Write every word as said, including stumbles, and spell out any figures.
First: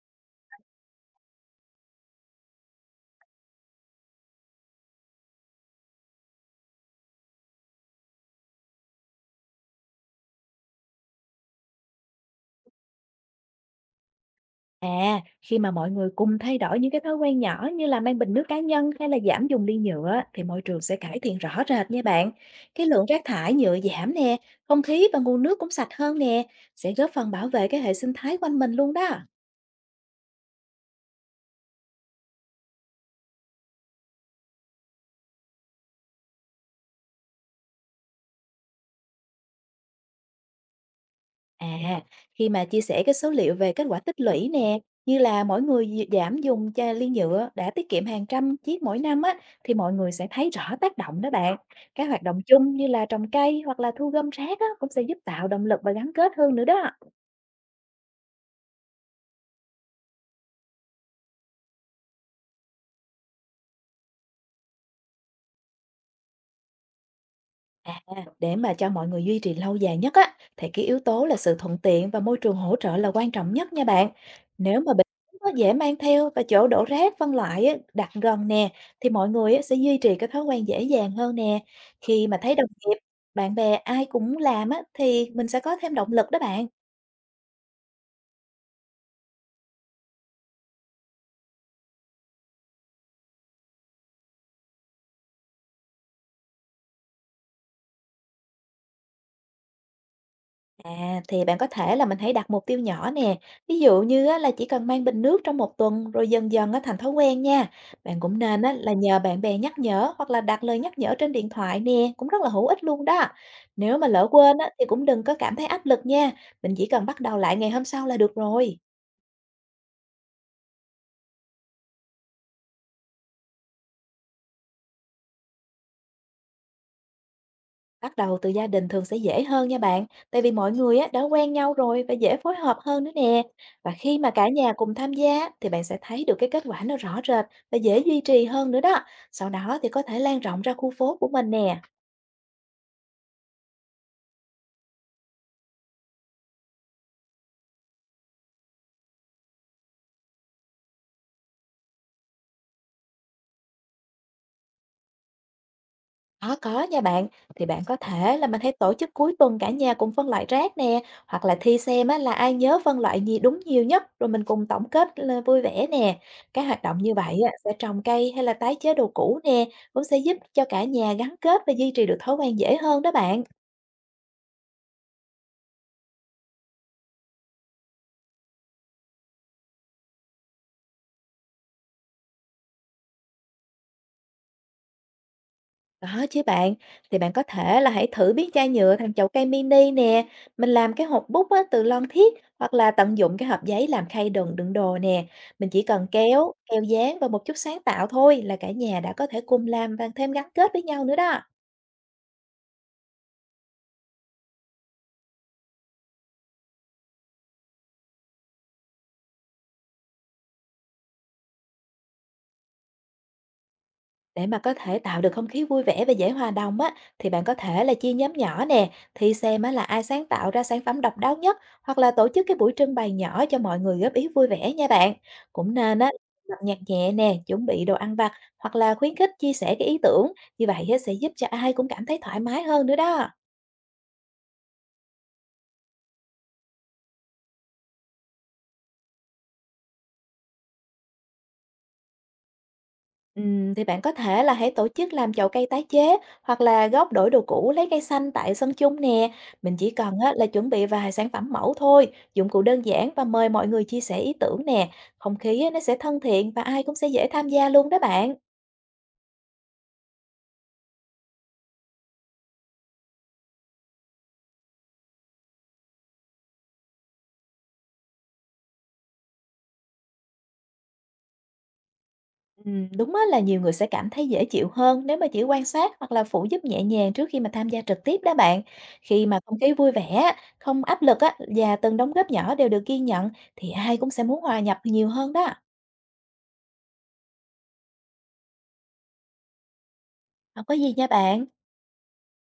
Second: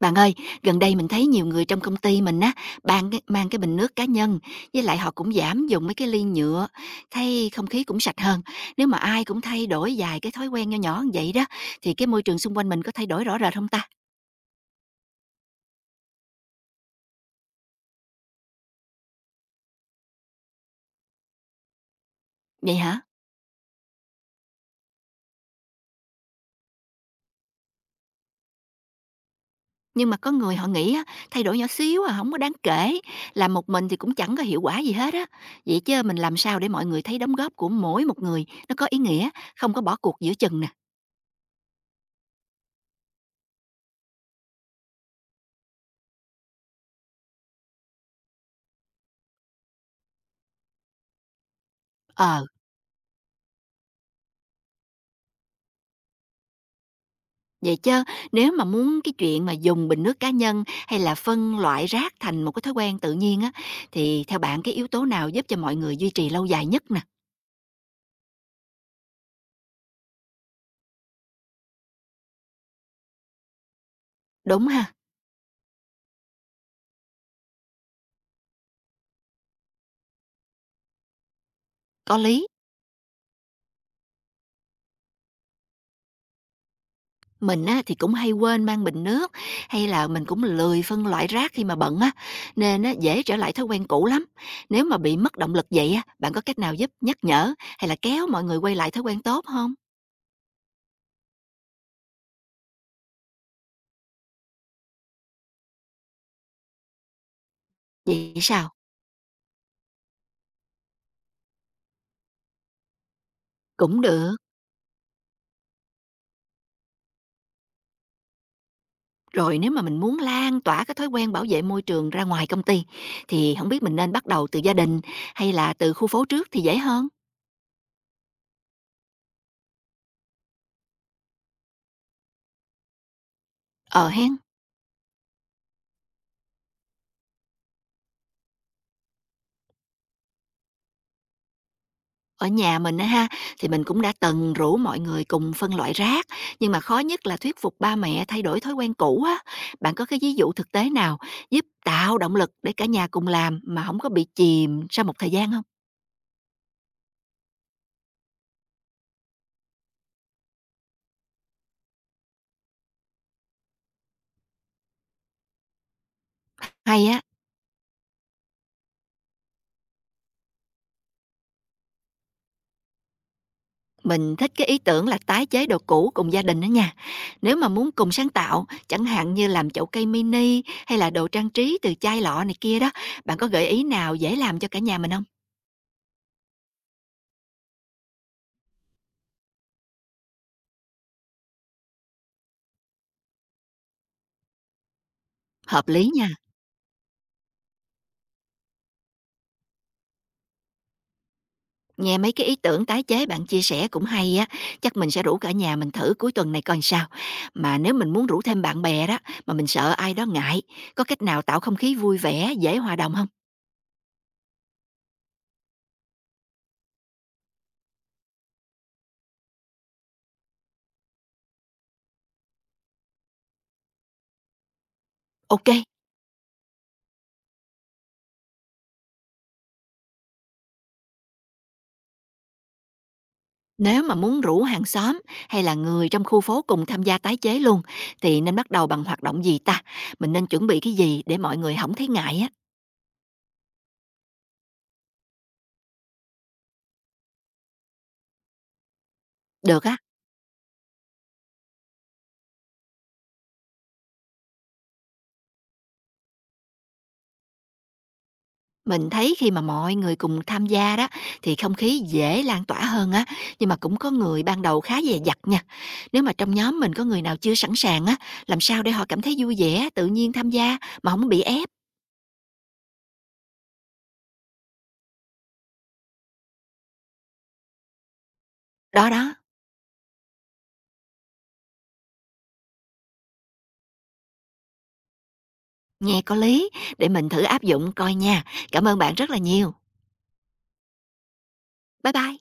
Bạn ơi, gần đây mình thấy nhiều người trong công ty mình á, ban cái mang cái bình nước cá nhân, với lại họ cũng giảm dùng mấy cái ly nhựa, thấy không khí cũng sạch hơn. Nếu mà ai cũng thay đổi vài cái thói quen nho nhỏ như vậy đó, thì cái môi trường xung quanh mình có thay đổi rõ rệt không ta? À, khi mà mọi người cùng thay đổi những cái thói quen nhỏ như là mang bình nước cá nhân hay là giảm dùng ly nhựa thì môi trường sẽ cải thiện rõ rệt nha bạn. Vậy Cái hả? lượng rác thải nhựa giảm nè, không khí và nguồn nước cũng sạch hơn nè, sẽ góp phần bảo vệ cái hệ sinh thái quanh mình luôn đó. Nhưng mà có người họ nghĩ á, thay đổi nhỏ xíu à, không có đáng kể, làm một mình thì cũng chẳng có hiệu quả gì hết á. Vậy chứ mình làm sao để mọi người thấy đóng góp của mỗi một người nó có ý nghĩa, không có bỏ cuộc giữa chừng nè. À, khi mà chia sẻ cái số liệu về kết quả tích lũy nè, như là mỗi người dị- giảm dùng chai ly nhựa đã tiết kiệm hàng trăm chiếc mỗi năm á, thì mọi người sẽ thấy rõ tác động đó bạn. Các hoạt động Ờ, chung như là trồng cây hoặc là thu gom rác á, cũng sẽ giúp tạo động lực và gắn kết hơn nữa đó. vậy chứ nếu mà muốn cái chuyện mà dùng bình nước cá nhân hay là phân loại rác thành một cái thói quen tự nhiên á, thì theo bạn cái yếu tố nào giúp cho mọi người duy trì lâu dài nhất nè? À, để mà cho mọi người duy trì lâu dài nhất á, thì cái yếu tố là sự thuận tiện và môi trường hỗ trợ là quan trọng nhất nha bạn. Đúng Nếu mà ha, bình có dễ mang theo và chỗ đổ rác phân loại á, đặt gần nè, thì mọi người á, sẽ duy trì cái thói quen dễ dàng hơn nè. có Khi mà lý. thấy đồng nghiệp, bạn bè ai cũng làm á, thì mình sẽ có thêm động lực đó bạn. Mình á, thì cũng hay quên mang bình nước hay là mình cũng lười phân loại rác khi mà bận á, nên á, dễ trở lại thói quen cũ lắm. Nếu mà bị mất động lực vậy á, bạn có cách nào giúp nhắc nhở hay là kéo mọi người quay lại thói quen tốt không? À, thì bạn có thể là mình hãy đặt mục tiêu nhỏ nè. Ví dụ như á, là chỉ cần mang bình nước trong một tuần rồi dần dần á, thành thói quen nha. Bạn Vậy cũng nên sao? á, là nhờ bạn bè nhắc nhở hoặc là đặt lời nhắc nhở trên điện thoại nè, cũng rất là hữu ích luôn đó. Nếu Cũng mà lỡ được. quên á, thì cũng đừng có cảm thấy áp lực nha. Mình chỉ cần bắt đầu lại ngày hôm sau là được rồi. Rồi nếu mà mình muốn lan tỏa cái thói quen bảo vệ môi trường ra ngoài công ty, thì không biết mình nên bắt đầu từ gia đình hay là từ khu phố trước thì dễ hơn? Bắt đầu từ gia đình thường sẽ dễ hơn nha bạn, tại vì mọi người á, đã quen nhau rồi và dễ phối hợp hơn nữa nè. Và Ờ khi mà hen, cả nhà cùng tham gia thì bạn sẽ thấy được cái kết quả nó rõ rệt và dễ duy trì hơn nữa đó. Sau đó thì có thể lan rộng ra khu phố của mình nè. ở nhà mình á ha, thì mình cũng đã từng rủ mọi người cùng phân loại rác, nhưng mà khó nhất là thuyết phục ba mẹ thay đổi thói quen cũ á. Bạn có cái ví dụ thực tế nào giúp tạo động lực để cả nhà cùng làm mà không có bị chìm sau một thời gian không? Có, có nha bạn. Thì bạn có thể là mình hãy tổ chức cuối tuần cả nhà cùng phân loại rác nè, hoặc là thi xem á, là ai nhớ phân loại gì đúng nhiều nhất, rồi mình cùng tổng kết là vui vẻ nè. Cái hoạt động Hay như á. vậy á, sẽ trồng cây hay là tái chế đồ cũ nè, cũng sẽ giúp cho cả nhà gắn kết và duy trì được thói quen dễ hơn đó bạn. Mình thích cái ý tưởng là tái chế đồ cũ cùng gia đình đó nha. Nếu mà muốn cùng sáng tạo, chẳng hạn như làm chậu cây mini hay là đồ trang trí từ chai lọ này kia đó, bạn có gợi ý nào dễ làm cho cả nhà mình không? Có chứ bạn, thì bạn có thể là hãy thử biến chai nhựa thành chậu cây mini nè, mình làm cái hộp bút á, từ lon thiết hoặc là tận dụng cái hộp giấy làm khay đựng đựng đồ nè. Mình chỉ Hợp cần lý nha. kéo, keo dán và một chút sáng tạo thôi là cả nhà đã có thể cùng làm và thêm gắn kết với nhau nữa đó. Nghe mấy cái ý tưởng tái chế bạn chia sẻ cũng hay á, chắc mình sẽ rủ cả nhà mình thử cuối tuần này coi sao. Mà nếu mình muốn rủ thêm bạn bè đó, mà mình sợ ai đó ngại, có cách nào tạo không khí vui vẻ, dễ hòa đồng không? Để mà có thể tạo được không khí vui vẻ và dễ hòa đồng á, thì bạn có thể là chia nhóm nhỏ nè, thì xem á, là ai sáng tạo ra sản phẩm độc đáo nhất hoặc là tổ chức cái buổi trưng bày nhỏ cho mọi người góp ý vui vẻ nha bạn. Ok. Cũng nên á, bật nhạc nhẹ nè, chuẩn bị đồ ăn vặt hoặc là khuyến khích chia sẻ cái ý tưởng, như vậy á, sẽ giúp cho ai cũng cảm thấy thoải mái hơn nữa đó. Nếu mà muốn rủ hàng xóm hay là người trong khu phố cùng tham gia tái chế luôn, thì nên bắt đầu bằng hoạt động gì ta? Mình nên chuẩn bị cái gì để mọi người không thấy ngại á? Ừm, thì bạn có thể là hãy tổ chức làm chậu cây tái chế hoặc là gốc đổi đồ cũ lấy cây xanh tại sân chung nè. Mình Được chỉ á, cần á, là chuẩn bị vài sản phẩm mẫu thôi, dụng cụ đơn giản và mời mọi người chia sẻ ý tưởng nè. Không khí á, nó sẽ thân thiện và ai cũng sẽ dễ tham gia luôn đó bạn. mình thấy khi mà mọi người cùng tham gia đó thì không khí dễ lan tỏa hơn á, nhưng mà cũng có người ban đầu khá dè dặt nha. Nếu mà trong nhóm mình có người nào chưa sẵn sàng á, làm sao để họ cảm thấy vui vẻ, tự nhiên tham gia mà không bị ép. Ừm, đúng á, là nhiều người sẽ cảm thấy dễ chịu hơn nếu mà chỉ quan sát hoặc là phụ giúp nhẹ nhàng trước khi mà tham gia trực tiếp đó bạn. Đó Khi đó, mà không khí vui vẻ, không áp lực á, và từng đóng góp nhỏ đều được ghi nhận thì ai cũng sẽ muốn hòa nhập nhiều hơn đó. nghe có lý, để mình thử áp dụng coi nha. Cảm ơn bạn rất là nhiều. Không có gì nha bạn. Bye bye.